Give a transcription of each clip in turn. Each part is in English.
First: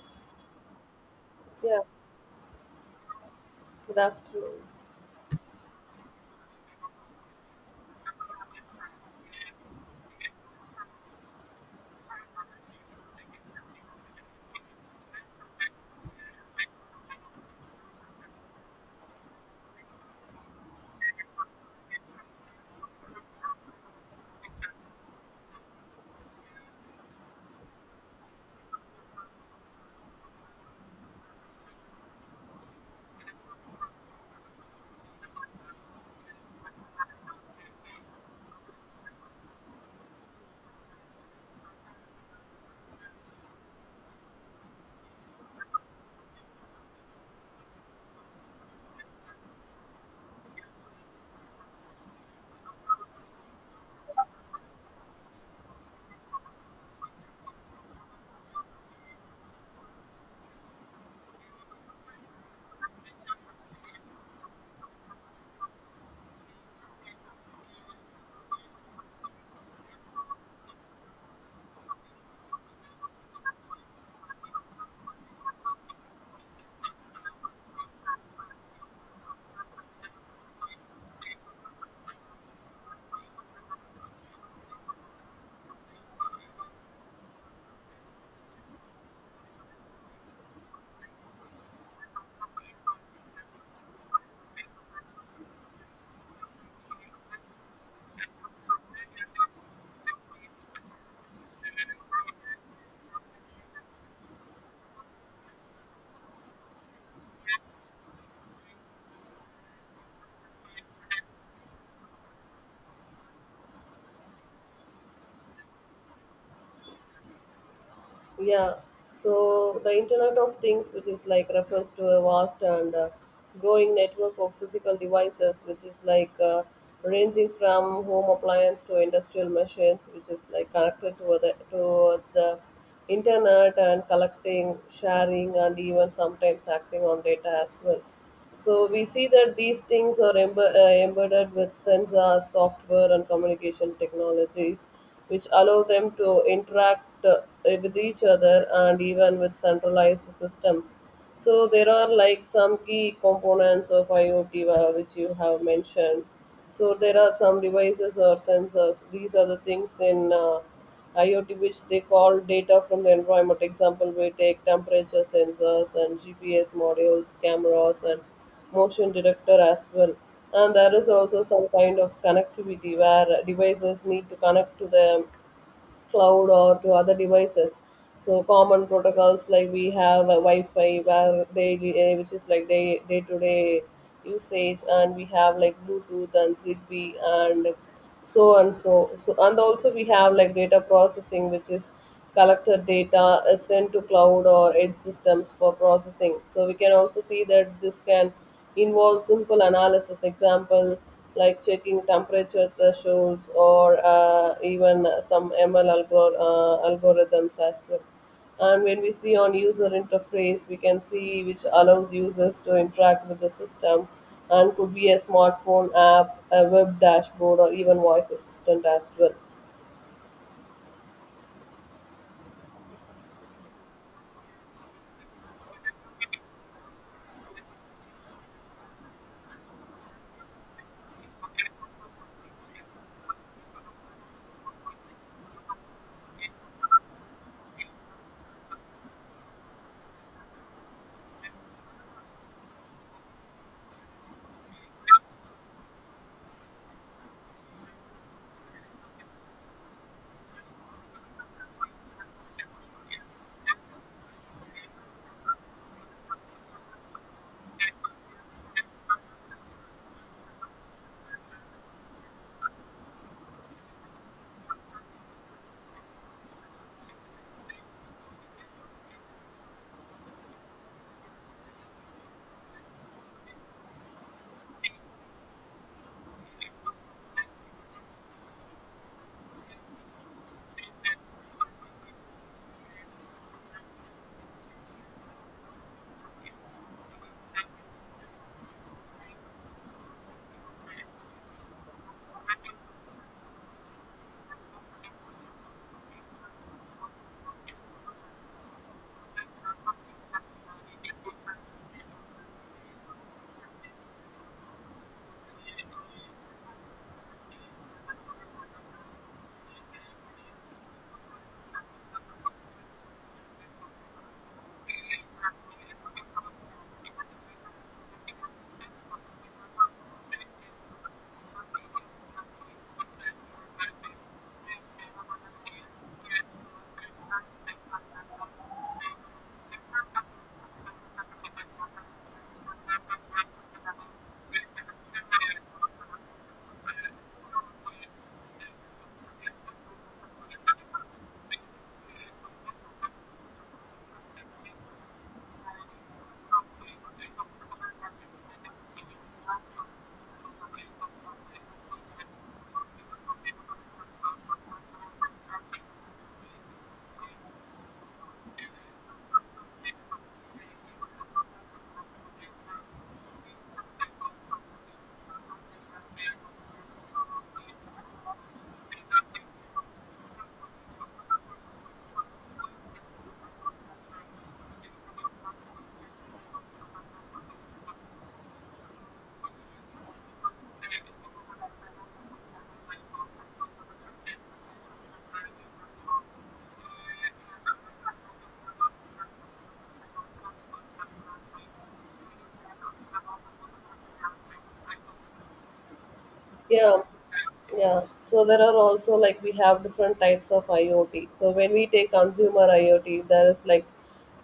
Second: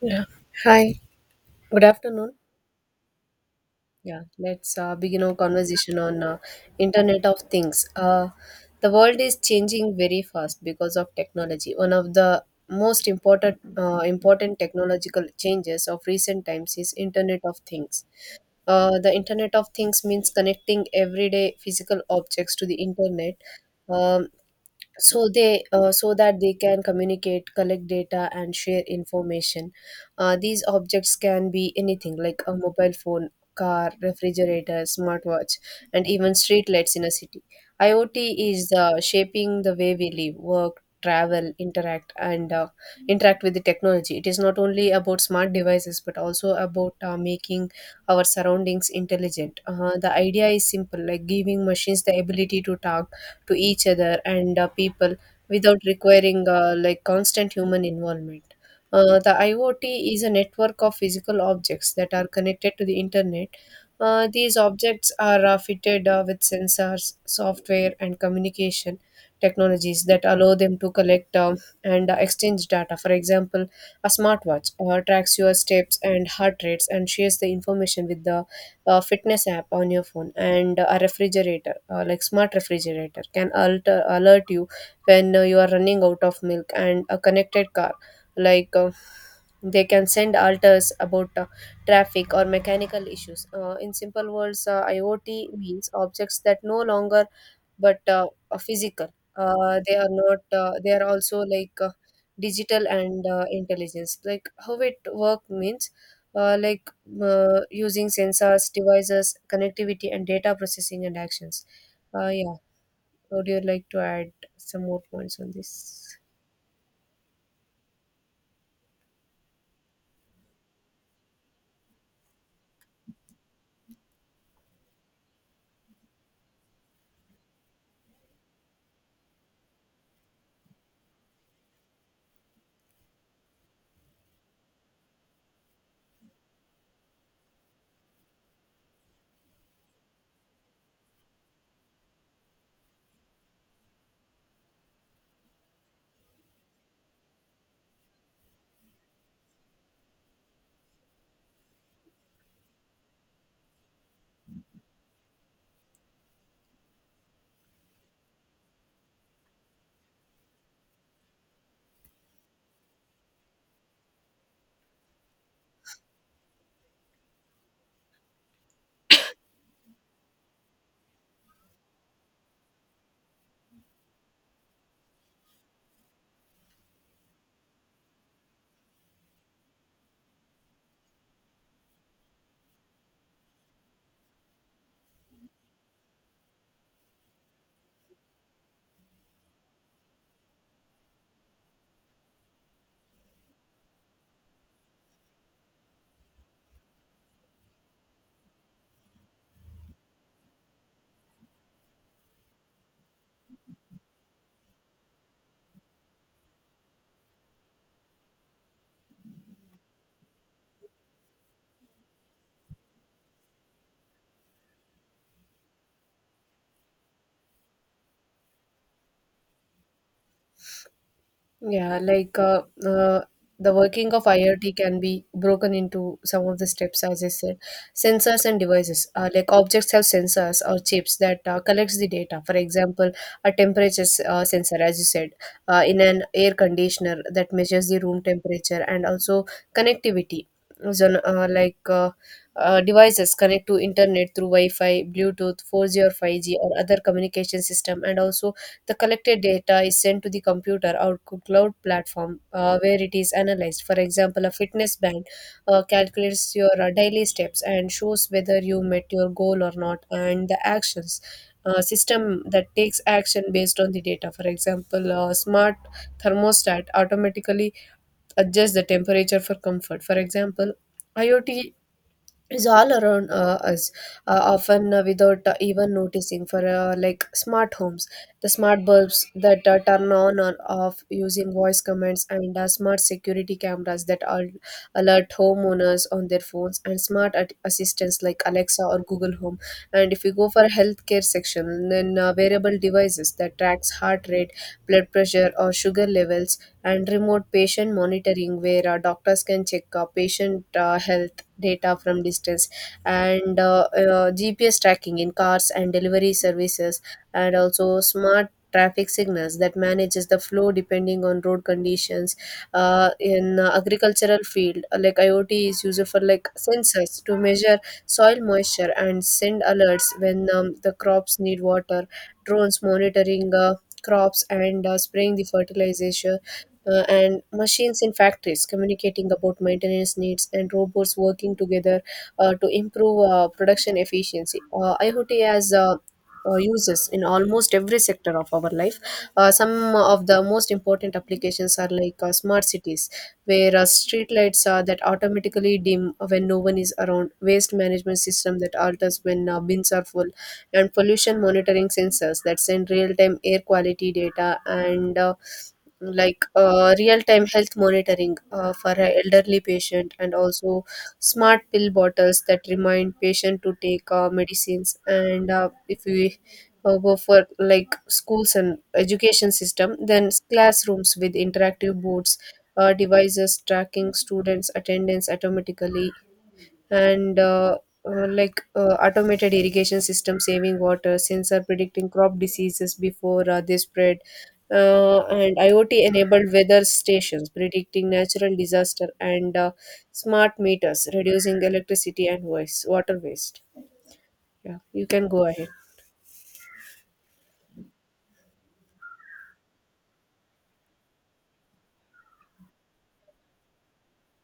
Yeah. Hi, Yeah, good afternoon. good Yeah, afternoon. let's begin our conversation on Internet of Things. The world is changing very fast because of technology. One of the most important technological changes of recent times is Internet of Things. The Internet of Things means connecting everyday physical objects to the Internet. Um, so that they can communicate, collect data, and share information. These objects can be anything like a mobile phone, car, refrigerator, smartwatch, and even street lights in a city. IoT is shaping the way we live, work, travel, interact and interact with the technology. It is not only about smart devices but also about making our surroundings intelligent. The idea is simple, like giving machines the ability to talk to each other and people without requiring like constant human involvement. The IoT is a network of physical objects that are connected to the internet. These objects are fitted with sensors, software, and communication technologies that allow them to collect and exchange data. For example, a smartwatch tracks your steps and heart rates and shares the information with the fitness app on your phone. And a refrigerator, like smart refrigerator, can alter, alert you when you are running out of milk. And a connected car, like, they can send alters about traffic or mechanical issues. In simple words, IoT means objects that no longer but physical. They are not. They are also like digital and intelligence. Like how it work means, like using sensors, devices, connectivity, and data processing and actions. Yeah. Would you like to add some more points on this? Yeah, so the Internet of Things, which is like refers to a vast and growing network of physical devices, which is like ranging from home appliance to industrial machines, which is like connected to the towards the internet and collecting, sharing, and even sometimes acting on data as well. So we see that these things are embedded with sensors, software, and communication technologies, which allow them to interact with each other and even with centralized systems. So there are like some key components of IoT which you have mentioned. So there are some devices or sensors. These are the things in. IoT, which they call data from the environment. Example, we take temperature sensors and GPS modules, cameras, and motion detector as well. And there is also some kind of connectivity where devices need to connect to the cloud or to other devices. So common protocols like we have a Wi-Fi where which is like day to day usage, and we have like Bluetooth and Zigbee and so and so. So and also we have like data processing, which is collected data is sent to cloud or edge systems for processing. So we can also see that this can involves simple analysis, example like checking temperature thresholds or even some ML algorithms as well. And when we see on user interface, we can see which allows users to interact with the system and could be a smartphone app, a web dashboard, or even voice assistant as well. Yeah, like, the working of IoT can be broken into some of the steps, as I said. Sensors and devices, like objects have sensors or chips that collects the data. For example, a temperature sensor, as you said, in an air conditioner that measures the room temperature, and also connectivity. So, like devices connect to internet through Wi-Fi, Bluetooth, 4G or 5G, or other communication system. And also the collected data is sent to the computer or cloud platform where it is analyzed. For example, a fitness band calculates your daily steps and shows whether you met your goal or not, and the actions. System that takes action based on the data. For example, a smart thermostat automatically adjust the temperature for comfort. For example, IoT is all around us, often without even noticing. For like smart homes, the smart bulbs that turn on or off using voice commands, and smart security cameras that alert homeowners on their phones, and smart assistants like Alexa or Google Home. And if you go for healthcare section, then wearable devices that tracks heart rate, blood pressure, or sugar levels, and remote patient monitoring where doctors can check patient health data from distance, and GPS tracking in cars and delivery services, and also smart traffic signals that manages the flow depending on road conditions. In agricultural field, like IoT is used for like sensors to measure soil moisture and send alerts when the crops need water, drones monitoring crops and spraying the fertilizers, and machines in factories communicating about maintenance needs, and robots working together to improve production efficiency. IoT has uses in almost every sector of our life. Some of the most important applications are like smart cities, where street lights that automatically dim when no one is around, waste management system that alters when bins are full, and pollution monitoring sensors that send real-time air quality data, and like real-time health monitoring for an elderly patient, and also smart pill bottles that remind patient to take medicines. And if we go for like schools and education system, then classrooms with interactive boards, devices tracking students attendance automatically, and like automated irrigation system saving water, sensor predicting crop diseases before they spread, and IoT enabled weather stations predicting natural disaster, and smart meters reducing electricity and waste, water waste. Yeah, you can go ahead. Yeah, yeah. So there are also like we have different types of IoT. So when we take consumer IoT, there is like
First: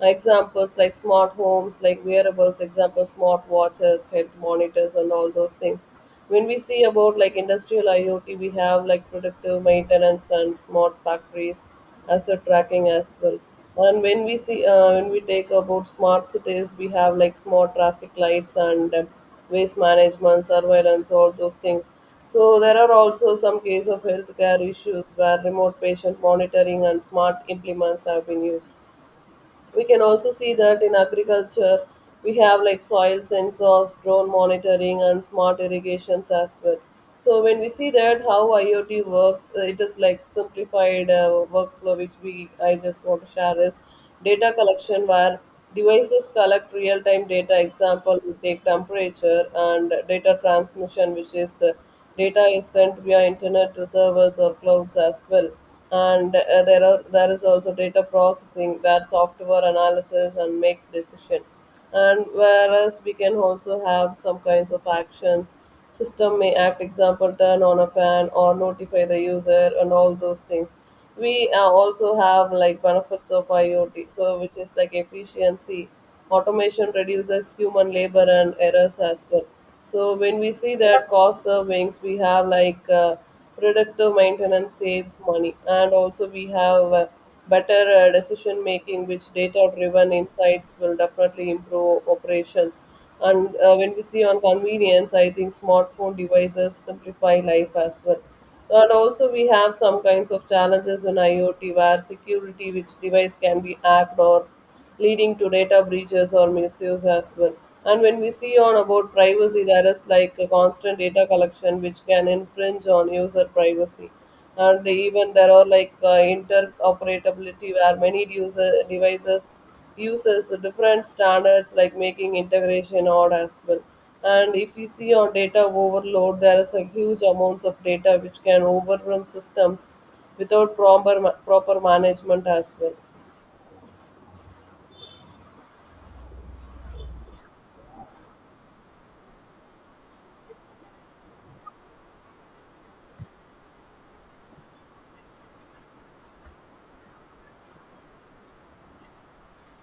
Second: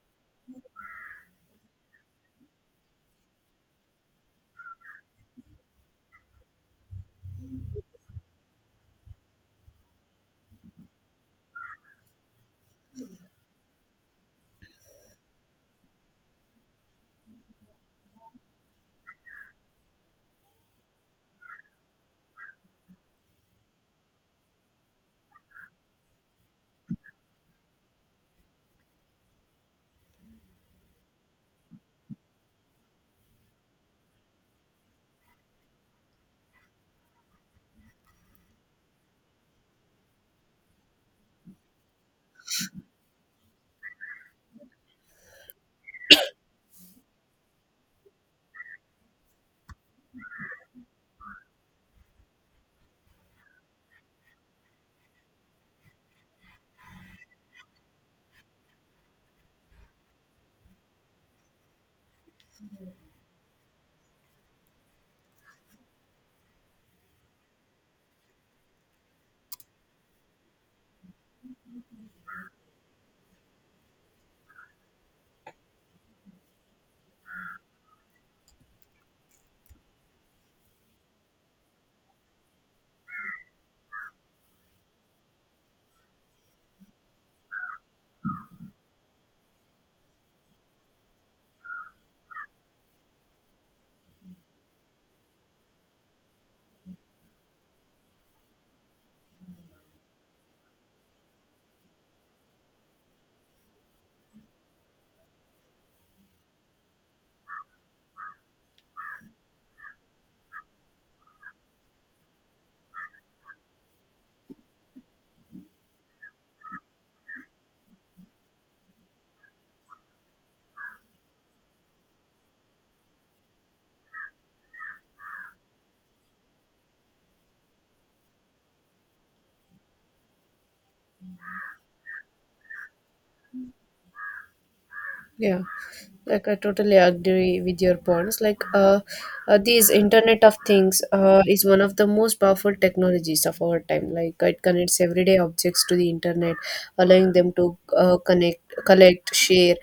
examples like smart homes, like wearables, example smart watches, health monitors, and all those things. When we see about like industrial IoT, we have like predictive maintenance and smart factories, asset tracking as well. And when we see when we take about smart cities, we have like smart traffic lights and waste management, surveillance, all those things. So there are also some cases of healthcare issues where remote patient monitoring and smart implements have been used. We can also see that in agriculture, we have like soil sensors, drone monitoring, and smart irrigations as well. So when we see that how IoT works, it is like simplified workflow which we I just want to share is data collection where devices collect real-time data. Example, we take temperature and data transmission, which is data is sent via internet to servers or clouds as well. And there is also data processing where software analysis and makes decision, and whereas we can also have some kinds of actions. System may act, example turn on a fan or notify the user and all those things. We also have like benefits of IoT, so which is like efficiency automation reduces human labor and errors as well. So when we see that cost savings, we have like predictive maintenance saves money, and also we have better decision making, which data driven insights will definitely improve operations. And when we see on convenience, I think smartphone devices simplify life as well. And also, we have some kinds of challenges in IoT where security, which device can be hacked or leading to data breaches or misuse as well. And when we see on about privacy, there is like a constant data collection which can infringe on user privacy. And even there are like interoperability where many user devices uses the different standards like making integration odd as well. And if we see on data overload, there is a huge amounts of data which can overrun systems without proper management as well. Yeah, like I totally agree with your points. Like, these Internet of Things is one of the most powerful technologies of our time. Like, it connects everyday objects to the internet, allowing them to connect, collect, share,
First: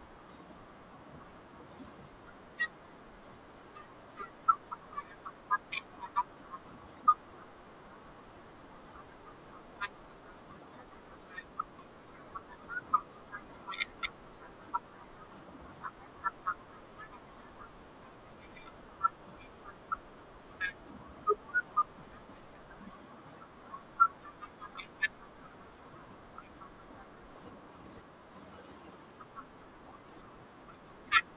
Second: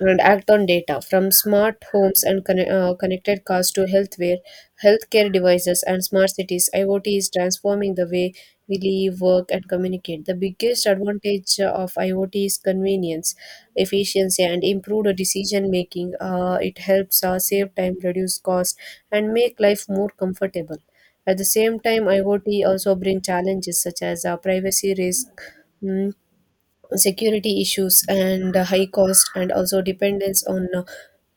and act on data from smart homes and connected cars to healthcare devices, and smart cities. IoT is transforming the way we live, work, and communicate. The biggest advantage of IoT is convenience, efficiency, and improved decision making. It helps save time, reduce cost, and make life more comfortable. At the same time, IoT also bring challenges such as privacy risk, mm, security issues, and high cost, and also dependence on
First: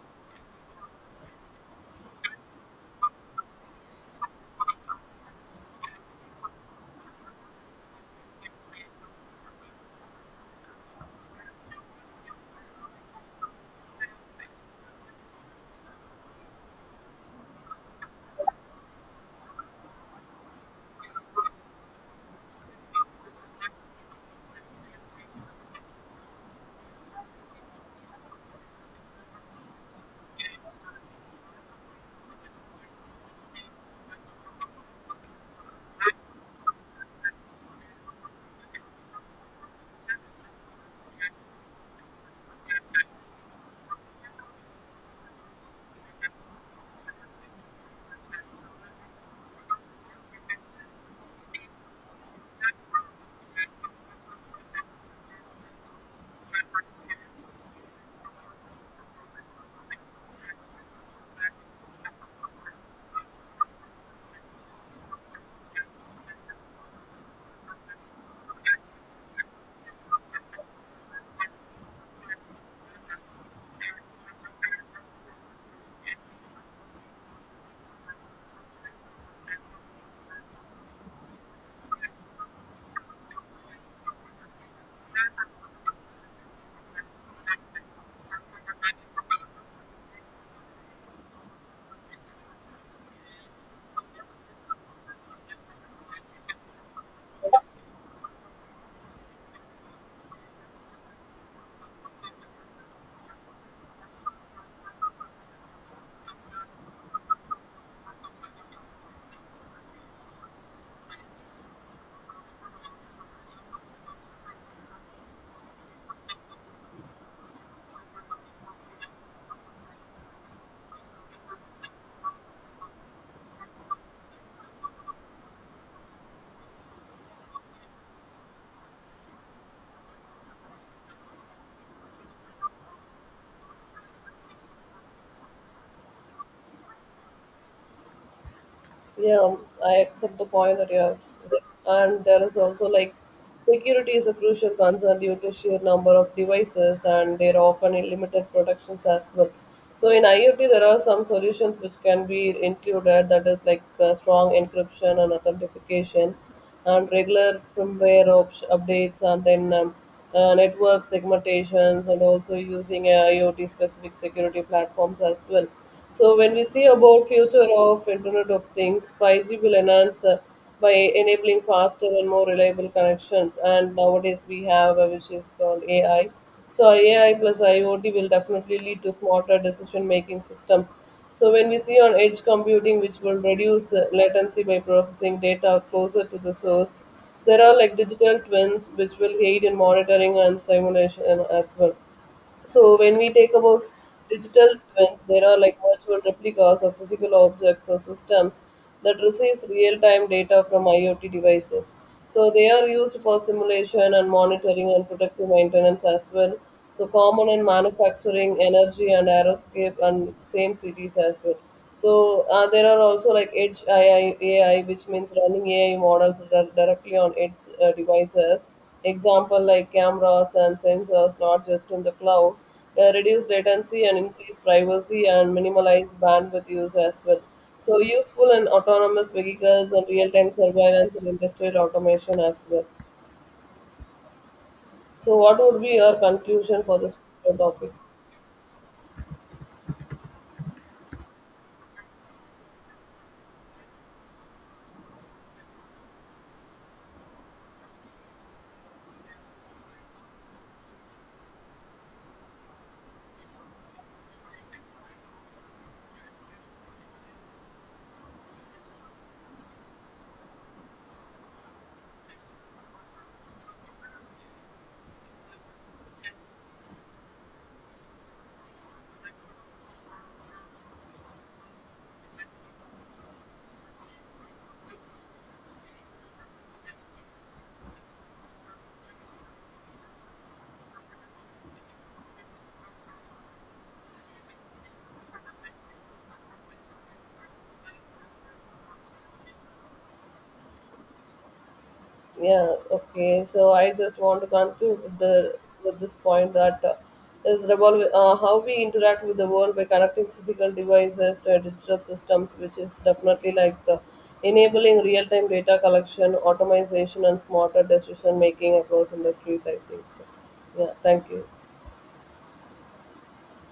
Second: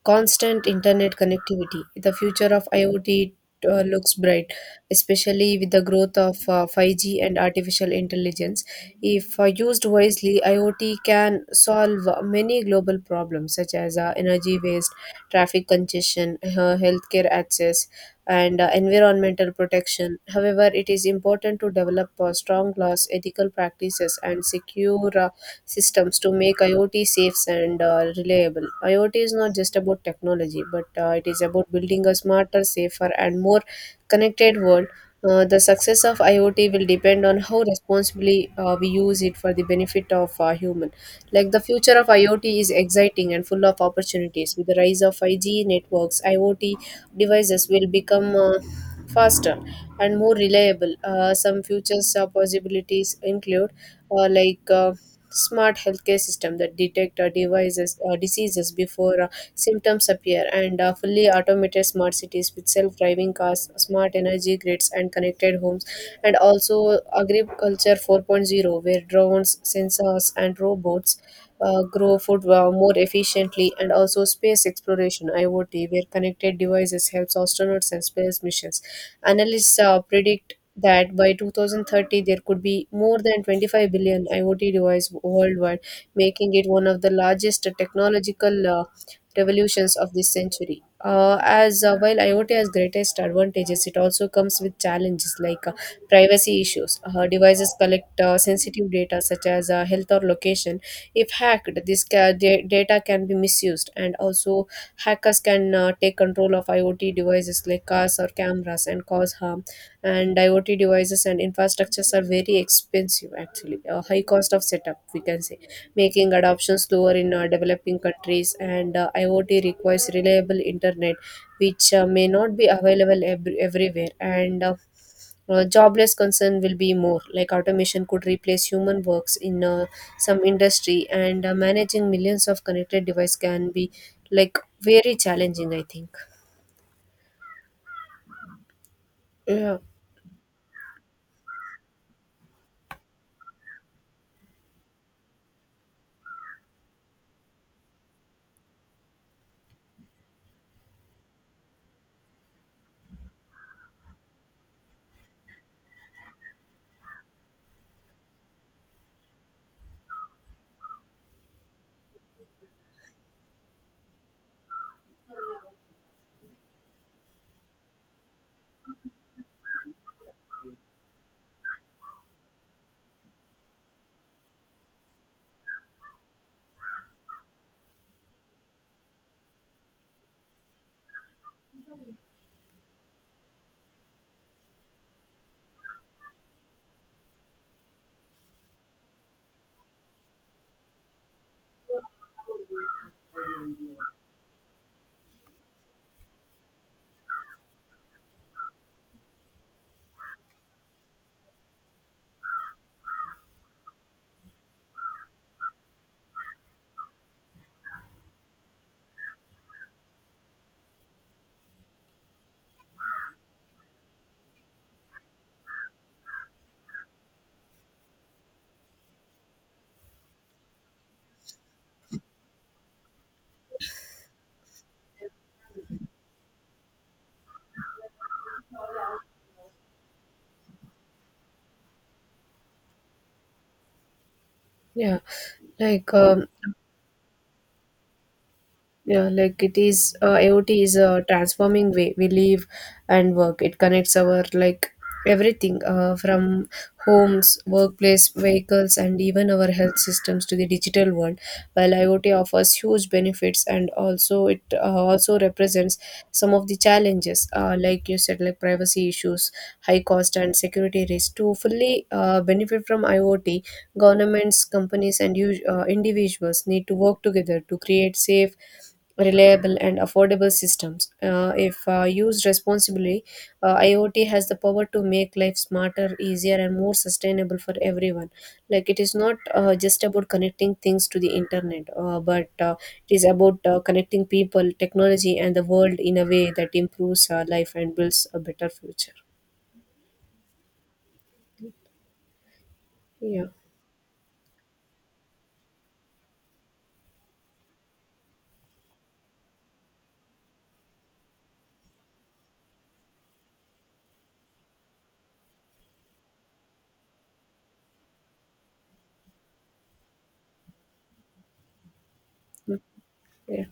constant internet connectivity. The future of IoT looks bright, especially with the growth of 5G and artificial intelligence. If used wisely, IoT can solve many global problems such as energy waste, traffic congestion, healthcare access, and environmental protection. However, it is important to develop strong laws, ethical practices, and secure systems to make IoT safe and reliable. IoT is not just about technology, but it is about building a smarter, safer, and more connected world. The success of IoT will depend on how responsibly we use it for the benefit of human. Like the future of IoT is exciting and full of opportunities. With the rise of 5G networks, IoT devices will become faster and more reliable. Some future possibilities include like smart healthcare system that detect devices diseases before symptoms appear, and fully automated smart cities with self-driving cars, smart energy grids, and connected homes, and also agriculture four point zero, where drones, sensors, and robots grow food more efficiently, and also space exploration IoT where connected devices helps astronauts and space missions. Analysts predict that by 2030 there could be more than 25 billion IoT devices worldwide, making it one of the largest technological revolutions of this century. As while IoT has greatest advantages, it also comes with challenges like privacy issues. Devices collect sensitive data such as health or location. If hacked, this data can be misused, and also hackers can take control of IoT devices like cars or cameras and cause harm. And IoT devices and infrastructures are very expensive, actually, a high cost of setup, we can say, making adoption slower in developing countries. And IoT requires reliable internet, which may not be available everywhere. And jobless concern will be more, like automation could replace human works in some industry, and managing millions of connected device can be like very challenging, I think. Yeah, Yeah, I accept the point that you have, said. And there is also like security is a crucial concern due to sheer number of devices and there are often limited protections as well. So in IoT, there are some solutions which can be included that is like strong encryption and authentication and regular updates and then network segmentations and also using IoT specific security platforms as well. So when we see about future of Internet of Things, 5G will enhance by enabling faster and more reliable connections. And nowadays we have which is called AI. So AI plus IoT will definitely lead to smarter decision making systems. So when we see on edge computing, which will reduce latency by processing data closer to the source, there are like digital twins which will aid in monitoring and simulation as well. So when we take about digital twins, there are like virtual replicas of physical objects or systems that receives real-time data from IoT devices. So they are used for simulation and monitoring and protective maintenance as well. So common in manufacturing, energy and aeroscape and same cities as well. So there are also like AI, which means running AI models directly on edge devices. Example like cameras and sensors, not just in the cloud, reduce latency and increase privacy and minimize bandwidth use as well. So useful in autonomous vehicles and real-time surveillance and industrial automation as well. yeah, So what would be like your um, conclusion for this particular topic? yeah, like it is, IoT is a transforming way we live and work. It connects our like everything from homes, workplace, vehicles, and even our health systems to the digital world. While IoT offers huge benefits, and also it also represents some of the challenges, like you said, like privacy issues, high cost, and security risk. To fully benefit from IoT, governments, companies, and individuals need to work together to create safe, reliable, and affordable systems. If used responsibly, IoT has the power to make life smarter, easier, and more sustainable for everyone. Like it is not just about connecting things to the internet, but it is about connecting people, technology, and the world in a way that improves our life and builds a better future. Yeah, okay. Yeah. So I just want to conclude with the with this point that is revolve how we interact with the world by connecting physical devices to digital systems, which is definitely like the enabling real-time data collection, automation, and smarter decision making across industries. I think so. Yeah, thank you. Mm. Yeah.